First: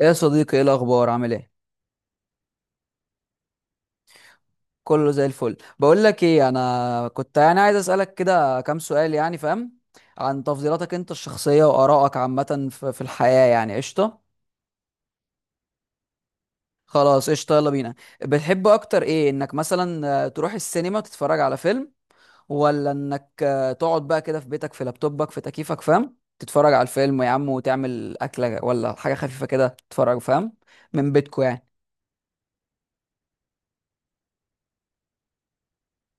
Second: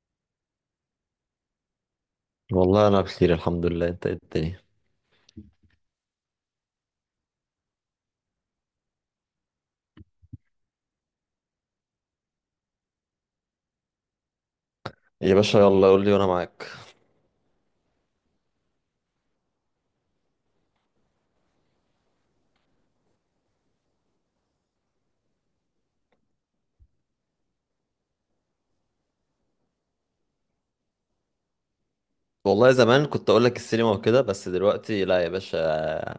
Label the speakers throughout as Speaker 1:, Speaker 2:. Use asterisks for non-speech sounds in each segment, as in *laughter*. Speaker 1: ايه يا صديقي، ايه الاخبار؟ عامل ايه؟
Speaker 2: والله انا بخير الحمد لله. انت إيه الدنيا؟
Speaker 1: كله زي الفل. بقول لك ايه، انا كنت يعني عايز اسالك كده كام سؤال يعني، فاهم؟ عن تفضيلاتك انت الشخصيه وارائك عامه في الحياه يعني. قشطه.
Speaker 2: يا باشا يلا قول لي وانا معاك.
Speaker 1: خلاص قشطه، يلا بينا. بتحب اكتر ايه انك مثلا تروح السينما تتفرج على فيلم، ولا انك تقعد بقى كده في بيتك، في لابتوبك، في تكييفك، فاهم، تتفرج على الفيلم يا عم وتعمل اكله ولا حاجه خفيفه كده تتفرج، فاهم؟ من بيتكو يعني.
Speaker 2: والله زمان كنت اقول لك السينما وكده، بس دلوقتي لا يا باشا.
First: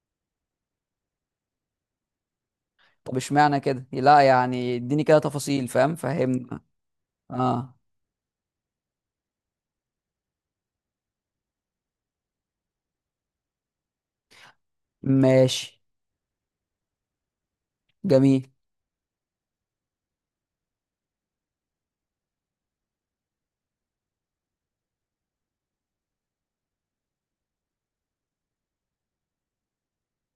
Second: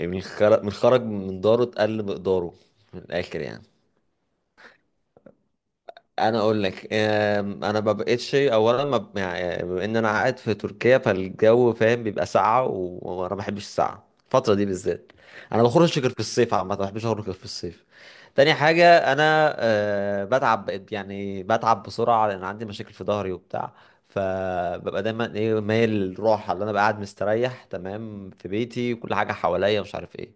Speaker 2: من خرج من داره اتقل مقداره. من
Speaker 1: طب
Speaker 2: الاخر
Speaker 1: اشمعنى
Speaker 2: يعني.
Speaker 1: كده؟ لا يعني اديني كده تفاصيل، فاهم،
Speaker 2: انا
Speaker 1: فهمني.
Speaker 2: اقول لك،
Speaker 1: اه.
Speaker 2: انا ما بقتش، اولا ما ب- يعني بما ان انا قاعد في تركيا فالجو فاهم بيبقى ساقعه وانا ما بحبش الساقعه الفتره دي بالذات. انا ما
Speaker 1: ماشي.
Speaker 2: بخرجش غير في الصيف، عامه ما بحبش اخرج غير في الصيف.
Speaker 1: جميل.
Speaker 2: تاني حاجه انا بتعب، بقيت يعني بتعب بسرعه لان عندي مشاكل في ظهري وبتاع. فببقى دايما ايه، مايل للراحه، اللي انا بقى قاعد مستريح تمام في بيتي وكل حاجه حواليا مش عارف ايه.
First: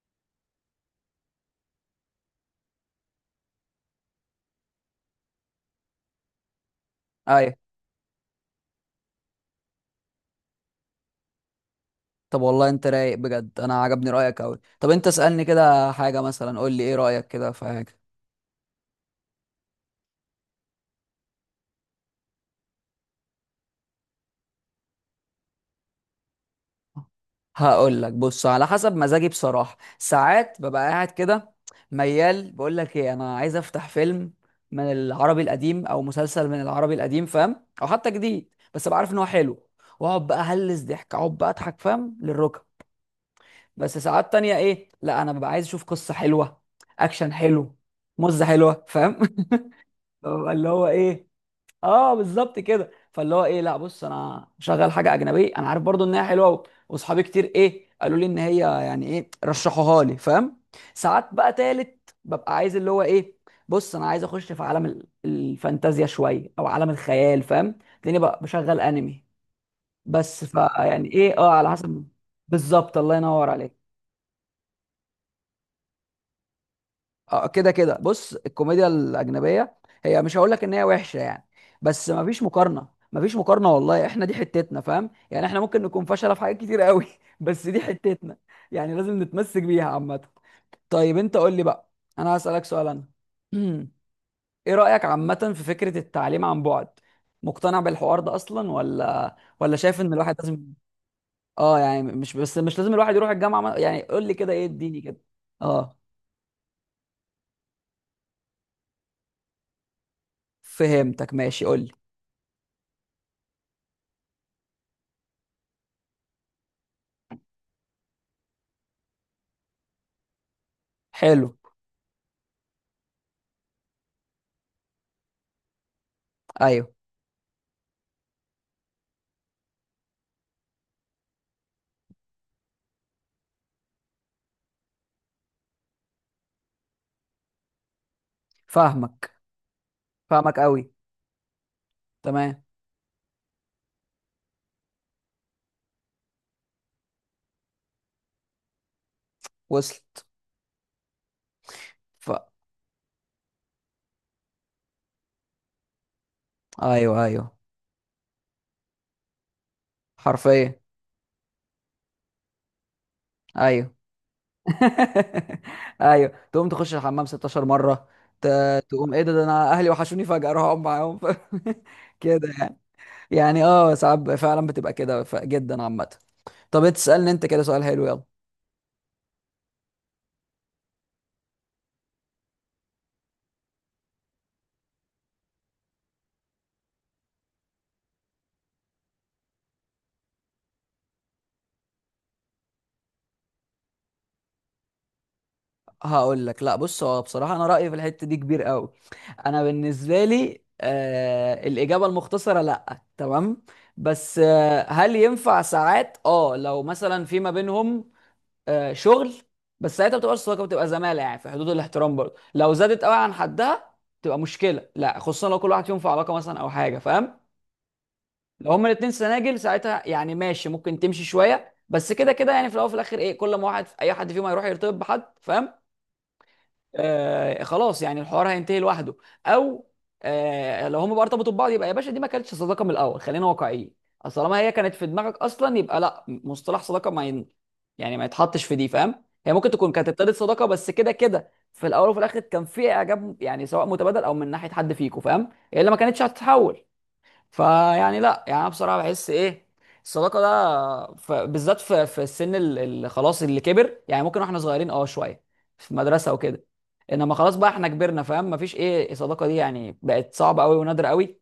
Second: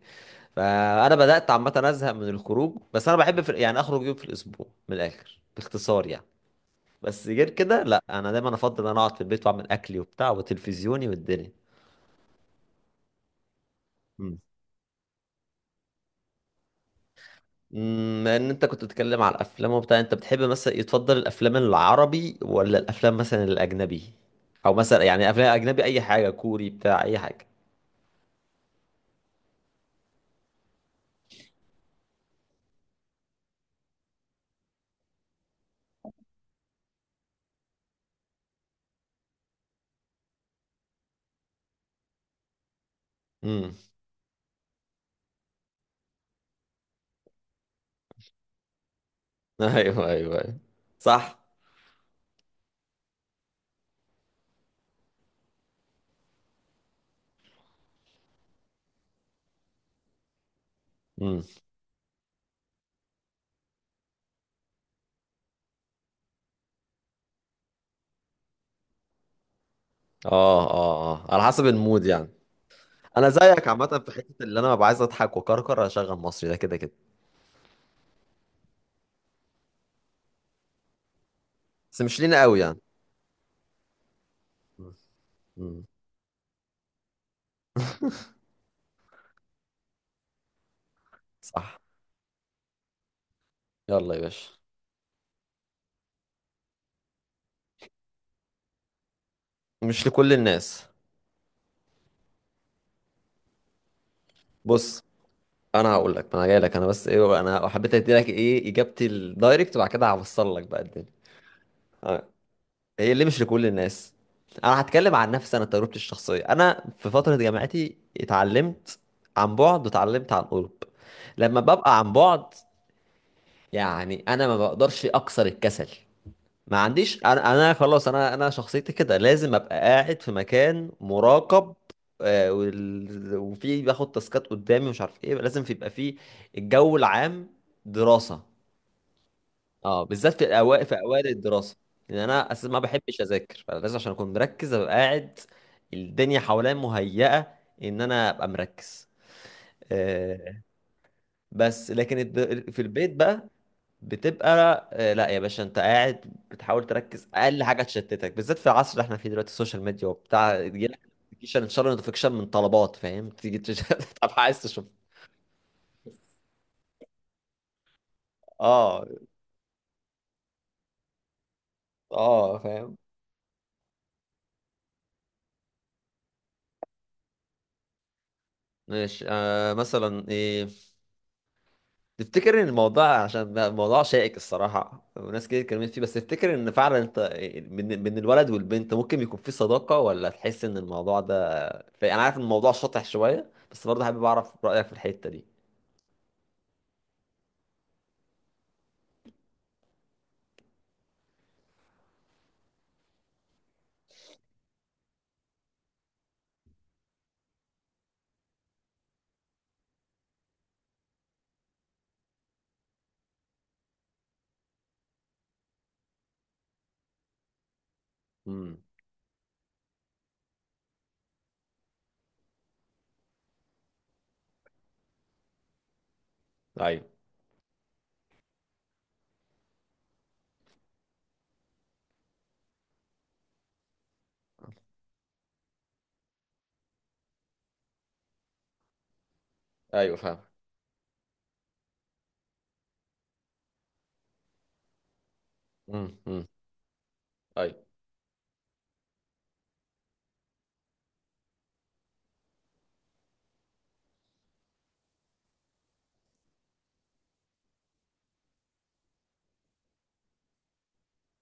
Speaker 2: فانا بدات عامه ازهق من الخروج، بس انا بحب يعني اخرج يوم في الاسبوع، من الاخر باختصار يعني. بس غير
Speaker 1: ايوه.
Speaker 2: كده لا، انا دايما افضل ان انا اقعد في البيت واعمل اكلي وبتاع وتلفزيوني والدنيا.
Speaker 1: طب والله انت رايق بجد، انا عجبني
Speaker 2: مم.
Speaker 1: رايك قوي. طب انت اسالني كده حاجه، مثلا قول لي ايه رايك كده في حاجه؟
Speaker 2: امم، ان انت كنت بتتكلم على الافلام وبتاع، انت بتحب مثلا يتفضل الافلام العربي ولا الافلام مثلا الاجنبي؟ او مثلا يعني افلام اجنبي اي حاجه، كوري بتاع اي حاجه.
Speaker 1: هقول لك، بص، على حسب مزاجي بصراحه. ساعات ببقى قاعد كده ميال، بقول لك ايه، انا عايز افتح فيلم من العربي القديم، او مسلسل من العربي القديم، فاهم، او حتى جديد بس ابقى عارف ان هو حلو، واقعد بقى هلس ضحك، اقعد بقى اضحك فاهم للركب.
Speaker 2: امم.
Speaker 1: بس ساعات تانية، ايه، لا انا ببقى عايز اشوف قصة حلوة، اكشن حلو، مزة حلوة، فاهم.
Speaker 2: *laughs* ايوه
Speaker 1: *laughs*
Speaker 2: ايوه
Speaker 1: ببقى
Speaker 2: ايوه.
Speaker 1: اللي هو ايه.
Speaker 2: صح.
Speaker 1: اه بالظبط كده، فاللي هو ايه، لا بص انا شغال حاجة اجنبية انا عارف برضو انها حلوة واصحابي كتير ايه قالوا لي ان هي يعني ايه رشحوها لي، فاهم. ساعات
Speaker 2: امم.
Speaker 1: بقى تالت ببقى عايز اللي هو ايه، بص انا عايز اخش في عالم الفانتازيا شوية، او عالم الخيال، فاهم. لاني بقى بشغل انمي،
Speaker 2: اه
Speaker 1: بس فيعني
Speaker 2: اه اه،
Speaker 1: ايه
Speaker 2: على
Speaker 1: اه،
Speaker 2: حسب
Speaker 1: على
Speaker 2: المود
Speaker 1: حسب.
Speaker 2: يعني.
Speaker 1: بالظبط، الله
Speaker 2: انا
Speaker 1: ينور
Speaker 2: زيك
Speaker 1: عليك.
Speaker 2: عامه، في حته اللي انا ببقى عايز اضحك وكركر اشغل مصري، ده كده كده.
Speaker 1: اه كده كده، بص، الكوميديا الاجنبيه، هي مش هقول لك ان هي وحشه يعني،
Speaker 2: بس
Speaker 1: بس
Speaker 2: مش
Speaker 1: ما فيش
Speaker 2: لينا قوي يعني.
Speaker 1: مقارنه، ما فيش مقارنه، والله احنا دي حتتنا،
Speaker 2: مم.
Speaker 1: فاهم؟ يعني احنا ممكن
Speaker 2: مم.
Speaker 1: نكون فشله في حاجات كتير قوي *laughs* بس دي حتتنا. يعني لازم نتمسك بيها عامه. طيب انت قول لي
Speaker 2: صح.
Speaker 1: بقى، انا هسالك سؤال انا. *clears throat*
Speaker 2: يلا يا باشا.
Speaker 1: ايه رايك عامه في فكره التعليم عن بعد؟ مقتنع بالحوار ده اصلا، ولا شايف
Speaker 2: مش
Speaker 1: ان
Speaker 2: لكل
Speaker 1: الواحد لازم،
Speaker 2: الناس.
Speaker 1: اه يعني مش، بس مش لازم الواحد يروح الجامعه يعني، قول لي كده ايه، اديني
Speaker 2: بص
Speaker 1: كده.
Speaker 2: انا
Speaker 1: اه.
Speaker 2: هقول لك، انا جاي لك انا، بس ايه انا حبيت ادي لك ايه اجابتي الدايركت، وبعد كده هوصل لك بقى الدنيا.
Speaker 1: فهمتك، ماشي، قول لي.
Speaker 2: آه. هي ليه مش لكل الناس؟ انا هتكلم عن نفسي، انا تجربتي الشخصيه، انا في فتره جامعتي اتعلمت عن بعد واتعلمت عن قرب.
Speaker 1: حلو.
Speaker 2: لما ببقى عن بعد، يعني انا ما بقدرش اكسر الكسل. ما
Speaker 1: ايوه.
Speaker 2: عنديش انا، انا خلاص انا شخصيتي كده لازم ابقى قاعد في مكان مراقب، وفي باخد تاسكات قدامي مش عارف ايه، لازم في يبقى في الجو العام دراسة.
Speaker 1: فاهمك.
Speaker 2: اه، بالذات في
Speaker 1: فاهمك
Speaker 2: الاوائل،
Speaker 1: قوي.
Speaker 2: في اوائل الدراسة. لان انا
Speaker 1: تمام.
Speaker 2: اساسا ما بحبش اذاكر، فلازم عشان اكون مركز ابقى قاعد الدنيا حواليا مهيئة ان انا ابقى مركز.
Speaker 1: وصلت.
Speaker 2: آه، بس لكن
Speaker 1: ف...
Speaker 2: في البيت بقى بتبقى، لا يا باشا، انت قاعد بتحاول
Speaker 1: ايوه،
Speaker 2: تركز،
Speaker 1: ايوه.
Speaker 2: اقل حاجه تشتتك، بالذات في العصر اللي احنا فيه دلوقتي، السوشيال ميديا وبتاع،
Speaker 1: حرفيا.
Speaker 2: يجيلك نوتيفيكيشن ان شاء الله نوتيفيكيشن من طلبات فاهم،
Speaker 1: ايوه.
Speaker 2: *laughs* طب عايز تشوف.
Speaker 1: *laughs* ايوه، تقوم تخش الحمام 16 مره، ت...
Speaker 2: اه.
Speaker 1: تقوم ايه ده انا اهلي وحشوني فجاه اروح اقعد معاهم. *laughs* كده
Speaker 2: اه
Speaker 1: يعني.
Speaker 2: فاهم.
Speaker 1: يعني اه، ساعات فعلا بتبقى كده جدا عامه. طب تسالني انت كده سؤال حلو، يلا.
Speaker 2: ماشي. آه مثلا ايه، تفتكر ان الموضوع، عشان بقى الموضوع شائك الصراحه وناس كتير اتكلمت فيه، بس تفتكر ان فعلا انت من الولد والبنت ممكن يكون في صداقه، ولا تحس ان الموضوع ده انا عارف ان الموضوع شاطح شويه، بس برضه حابب اعرف رايك في الحته دي.
Speaker 1: هقول لك، لا بص، هو بصراحه انا رايي في الحته دي كبير قوي. انا بالنسبه لي، الاجابه المختصره لا، تمام. بس هل ينفع ساعات اه لو مثلا في ما بينهم شغل، بس ساعتها بتبقى صداقه، بتبقى زماله يعني، في حدود الاحترام. برضه لو زادت قوي عن حدها تبقى مشكله. لا خصوصا لو كل واحد فيهم في علاقه مثلا او حاجه، فاهم. لو
Speaker 2: امم.
Speaker 1: هما الاتنين سناجل، ساعتها يعني ماشي، ممكن تمشي شويه بس كده كده يعني، في الاول وفي الاخر ايه، كل ما واحد اي حد فيهم هيروح يرتبط بحد، فاهم.
Speaker 2: ايوه
Speaker 1: خلاص يعني الحوار هينتهي لوحده، او لو هم بقى ارتبطوا ببعض، يبقى يا باشا دي ما كانتش صداقه من الاول، خلينا واقعيين. اصل طالما هي كانت في دماغك اصلا، يبقى لا مصطلح صداقه ما ين... يعني ما يتحطش في دي، فاهم. هي ممكن تكون كانت
Speaker 2: ايوه
Speaker 1: ابتدت
Speaker 2: فاهم.
Speaker 1: صداقه بس كده كده في الاول وفي الاخر كان في اعجاب يعني، سواء متبادل او من ناحيه حد فيكم، فاهم. هي اللي ما كانتش
Speaker 2: امم.
Speaker 1: هتتحول.
Speaker 2: ايوه
Speaker 1: فيعني لا يعني انا بصراحه بحس ايه الصداقه ده، بالذات في السن اللي خلاص اللي كبر يعني، ممكن واحنا صغيرين اه شويه في مدرسه وكده، انما خلاص بقى احنا كبرنا، فاهم، مفيش ايه الصداقه دي، يعني بقت صعبه قوي ونادره قوي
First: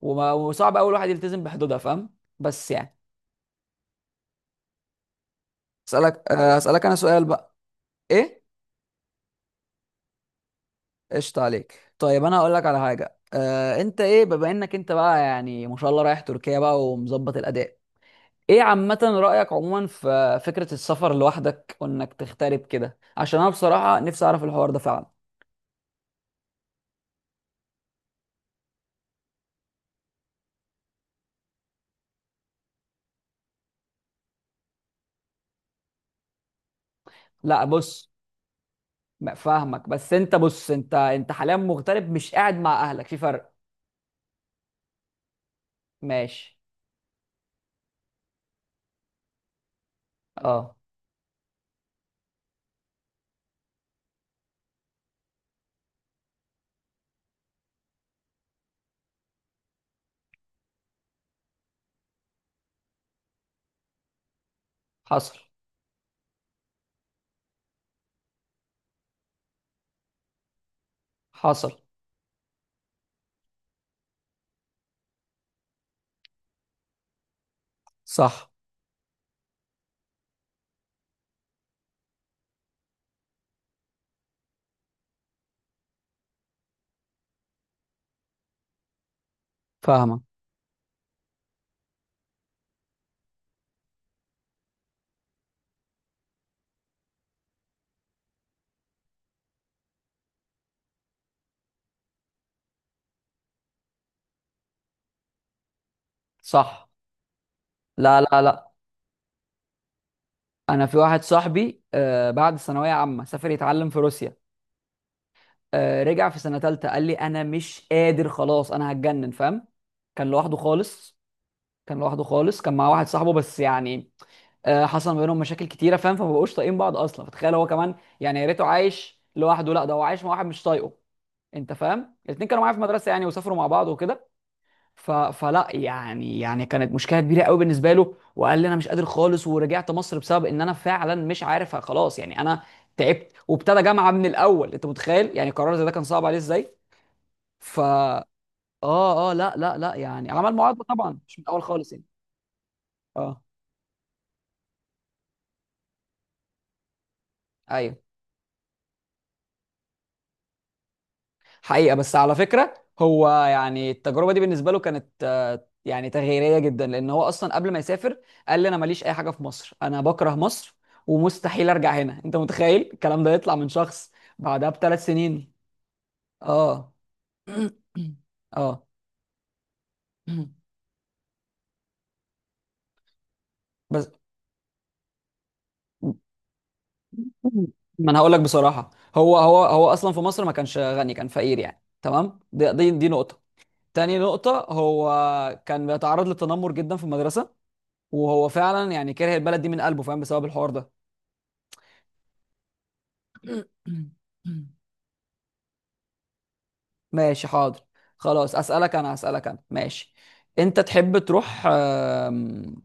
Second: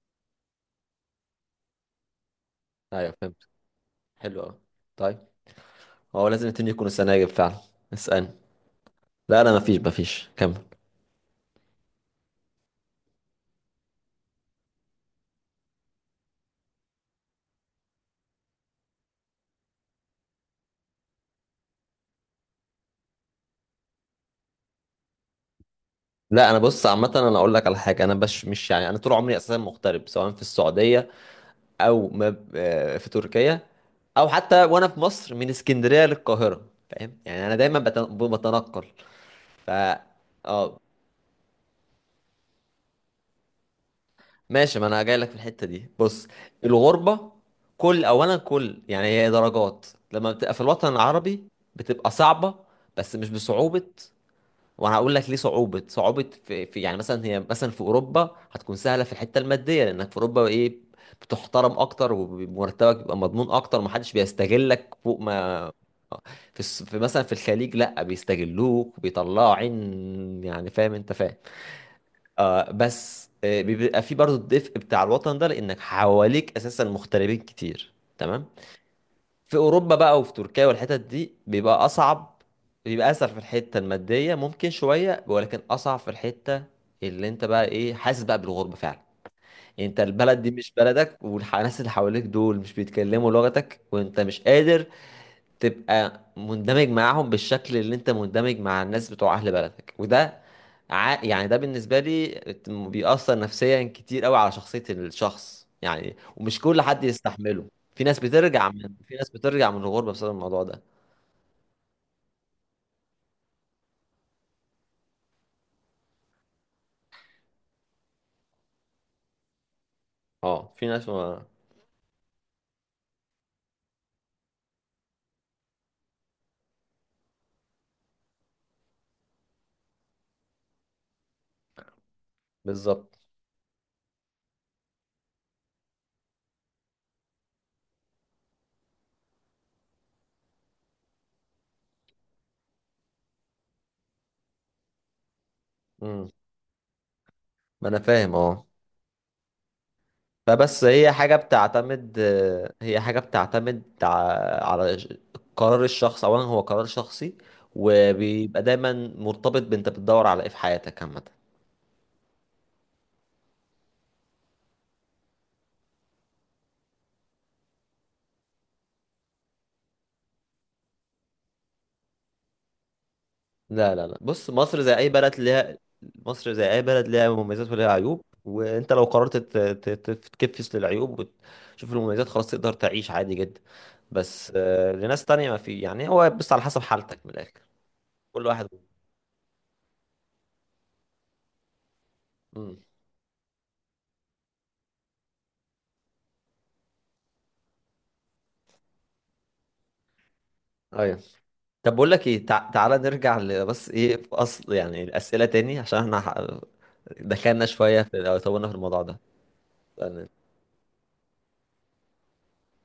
Speaker 1: وصعب قوي الواحد يلتزم بحدودها، فاهم، بس يعني.
Speaker 2: ايوه فهمت. حلو قوي. طيب، هو لازم الاتنين
Speaker 1: اسالك
Speaker 2: يكونوا
Speaker 1: انا سؤال
Speaker 2: سناجب فعلا؟
Speaker 1: بقى.
Speaker 2: اسالني.
Speaker 1: ايه؟
Speaker 2: لا انا مفيش كمل.
Speaker 1: قشطة عليك. طيب انا هقول لك على حاجه، انت ايه، بما انك انت بقى يعني ما شاء الله رايح تركيا بقى ومظبط الاداء، ايه عامة رأيك عموما في فكرة السفر لوحدك وانك تغترب كده، عشان انا بصراحة نفسي اعرف الحوار ده فعلا.
Speaker 2: لا انا بص عامه، انا اقول لك على حاجه، انا مش يعني، انا طول عمري اساسا مغترب، سواء في السعوديه او ما ب- آه، في تركيا، او حتى وانا في مصر من اسكندريه للقاهره فاهم، يعني انا
Speaker 1: لا
Speaker 2: دايما
Speaker 1: بص،
Speaker 2: بتنقل.
Speaker 1: ما فاهمك،
Speaker 2: فا
Speaker 1: بس انت بص،
Speaker 2: اه،
Speaker 1: انت حاليا مغترب مش قاعد مع اهلك، في فرق.
Speaker 2: ماشي، ما انا جاي لك في الحته دي بص.
Speaker 1: ماشي.
Speaker 2: الغربه، اولا يعني هي درجات. لما بتبقى في
Speaker 1: اه.
Speaker 2: الوطن العربي بتبقى صعبه، بس مش بصعوبه. وانا هقول لك ليه. صعوبه صعوبه في يعني مثلا، هي مثلا في اوروبا هتكون سهله في الحته الماديه، لانك في اوروبا ايه، بتحترم اكتر، ومرتبك بيبقى مضمون اكتر، محدش بيستغلك فوق
Speaker 1: حصل.
Speaker 2: ما آه. في مثلا في الخليج لا، بيستغلوك بيطلعوا عين يعني فاهم انت فاهم.
Speaker 1: حصل.
Speaker 2: آه، بس آه بيبقى في برضو الدفء بتاع الوطن ده، لانك حواليك اساسا مغتربين كتير تمام.
Speaker 1: صح.
Speaker 2: في اوروبا بقى وفي تركيا والحتت دي بيبقى اصعب، بيبقى اسهل في الحته الماديه ممكن شويه، ولكن اصعب في الحته اللي انت بقى ايه، حاسس بقى بالغربه فعلا. يعني انت
Speaker 1: فاهمك.
Speaker 2: البلد دي مش بلدك، والناس اللي حواليك دول مش بيتكلموا لغتك، وانت مش قادر تبقى مندمج معاهم بالشكل اللي انت مندمج مع الناس بتوع اهل بلدك. وده يعني ده بالنسبة لي بيأثر نفسيا كتير قوي على شخصية الشخص يعني، ومش كل
Speaker 1: صح.
Speaker 2: حد يستحمله.
Speaker 1: لا، لا، لا.
Speaker 2: في ناس بترجع من الغربة بسبب الموضوع ده.
Speaker 1: انا في واحد صاحبي بعد ثانوية عامة سافر يتعلم في روسيا. رجع في سنة تالتة قال لي انا مش قادر خلاص انا هتجنن، فاهم. كان لوحده
Speaker 2: اه في ناس
Speaker 1: خالص.
Speaker 2: ما...
Speaker 1: كان لوحده خالص، كان مع واحد صاحبه بس يعني حصل ما بينهم مشاكل كتيره، فاهم، فما بقوش طايقين بعض اصلا، فتخيل هو كمان، يعني يا ريته عايش لوحده، لا ده هو عايش مع واحد مش طايقه. انت فاهم، الاتنين كانوا معايا في المدرسه
Speaker 2: بالظبط.
Speaker 1: يعني وسافروا مع بعض وكده، فلا يعني كانت مشكله كبيره قوي بالنسبه له، وقال لي انا مش قادر خالص ورجعت مصر بسبب ان انا فعلا مش عارف خلاص يعني، انا تعبت وابتدى جامعه من الاول. انت متخيل يعني قرار زي ده كان صعب
Speaker 2: امم.
Speaker 1: عليه ازاي؟ ف،
Speaker 2: ما انا فاهم اه.
Speaker 1: اه اه لا لا لا، يعني عمل معادله
Speaker 2: فبس هي
Speaker 1: طبعا
Speaker 2: حاجة
Speaker 1: مش من الاول خالص يعني.
Speaker 2: بتعتمد، هي حاجة
Speaker 1: اه.
Speaker 2: بتعتمد قرار الشخص، أولا هو قرار شخصي،
Speaker 1: ايوه.
Speaker 2: وبيبقى دايما مرتبط بأنت بتدور على إيه في حياتك عامة.
Speaker 1: حقيقة، بس على فكرة، هو يعني التجربة دي بالنسبة له كانت يعني تغييرية جدا، لأن هو أصلا قبل ما يسافر قال لي أنا ماليش أي حاجة في مصر، أنا بكره مصر، ومستحيل أرجع هنا. أنت متخيل الكلام ده يطلع من
Speaker 2: لا لا
Speaker 1: شخص؟
Speaker 2: لا بص،
Speaker 1: بعدها
Speaker 2: مصر زي
Speaker 1: بثلاث
Speaker 2: أي بلد
Speaker 1: سنين
Speaker 2: ليها، مصر زي أي
Speaker 1: آه
Speaker 2: بلد ليها مميزات
Speaker 1: *coughs* *clears throat*
Speaker 2: وليها عيوب،
Speaker 1: آه
Speaker 2: وأنت لو قررت تتكفس
Speaker 1: *clears throat*
Speaker 2: للعيوب وتشوف المميزات خلاص، تقدر تعيش عادي جدا.
Speaker 1: بس
Speaker 2: بس لناس تانية ما في يعني، هو بس على حسب حالتك من الآخر،
Speaker 1: ما أنا هقول لك
Speaker 2: كل واحد.
Speaker 1: بصراحة، هو أصلا في مصر ما كانش غني، كان فقير يعني، تمام، دي
Speaker 2: مم.
Speaker 1: دي, دي نقطة. تاني نقطة، هو كان بيتعرض للتنمر جدا في المدرسة، وهو فعلا يعني كاره البلد دي من قلبه، فاهم، بسبب الحوار ده.
Speaker 2: أيوه. طب بقول لك ايه، تعالى نرجع بس ايه في اصل
Speaker 1: *coughs*
Speaker 2: يعني الاسئله تاني، عشان احنا
Speaker 1: *clears throat* ماشي،
Speaker 2: دخلنا
Speaker 1: حاضر.
Speaker 2: شويه في او
Speaker 1: خلاص،
Speaker 2: طولنا في
Speaker 1: اسالك
Speaker 2: الموضوع
Speaker 1: انا
Speaker 2: ده
Speaker 1: اسالك انا ماشي.
Speaker 2: يعني.
Speaker 1: انت تحب تروح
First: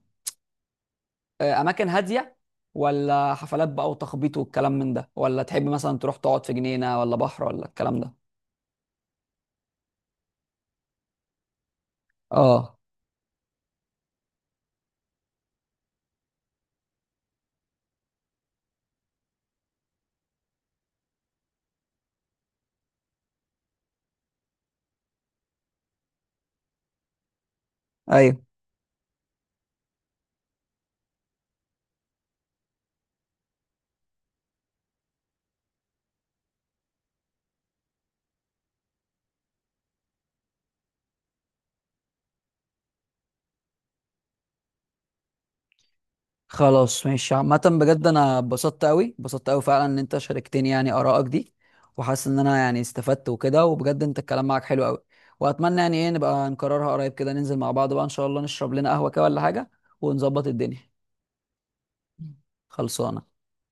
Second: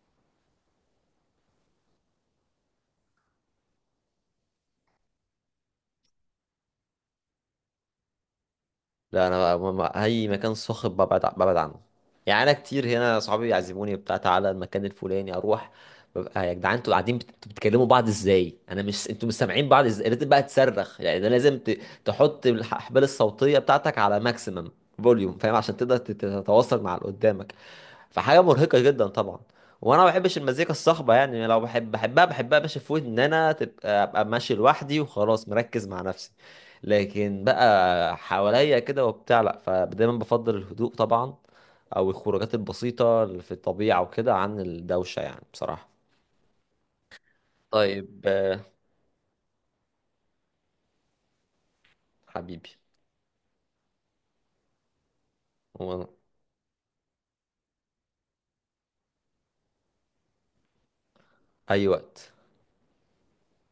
Speaker 1: اماكن هاديه، ولا حفلات بقى وتخبيط والكلام من ده، ولا تحب مثلا تروح تقعد في جنينه ولا بحر ولا الكلام ده؟
Speaker 2: لا انا اي مكان صاخب ببعد ببعد عنه. يعني انا
Speaker 1: اه.
Speaker 2: كتير هنا صحابي يعزموني بتاع تعالى المكان الفلاني اروح، ببقى يا جدعان انتوا قاعدين انتوا بتكلموا بعض ازاي، انا مش، انتوا مش سامعين بعض ازاي، لازم بقى تصرخ يعني، ده لازم تحط الاحبال الصوتيه بتاعتك على ماكسيمم فوليوم فاهم، عشان تقدر تتواصل مع اللي قدامك. فحاجه
Speaker 1: ايوه.
Speaker 2: مرهقه جدا طبعا. وانا ما بحبش المزيكا الصاخبه يعني، لو بحب بحبها، باش في ودني ان انا تبقى ابقى ماشي لوحدي وخلاص مركز مع نفسي، لكن بقى حواليا كده وبتاع لا. فدايما بفضل الهدوء طبعا، او الخروجات البسيطه اللي في الطبيعه وكده، عن الدوشه يعني بصراحه.
Speaker 1: خلاص، ماشي، عامة بجد
Speaker 2: طيب
Speaker 1: انا اتبسطت قوي، اتبسطت قوي فعلا ان انت شاركتني يعني ارائك دي، وحاسس ان انا
Speaker 2: حبيبي.
Speaker 1: يعني استفدت وكده، وبجد انت الكلام معاك حلو قوي، واتمنى يعني
Speaker 2: وانا
Speaker 1: ايه نبقى نكررها قريب كده، ننزل مع بعض بقى ان شاء الله نشرب لنا قهوة كده ولا حاجة، ونظبط الدنيا.
Speaker 2: اي وقت.
Speaker 1: خلصانة.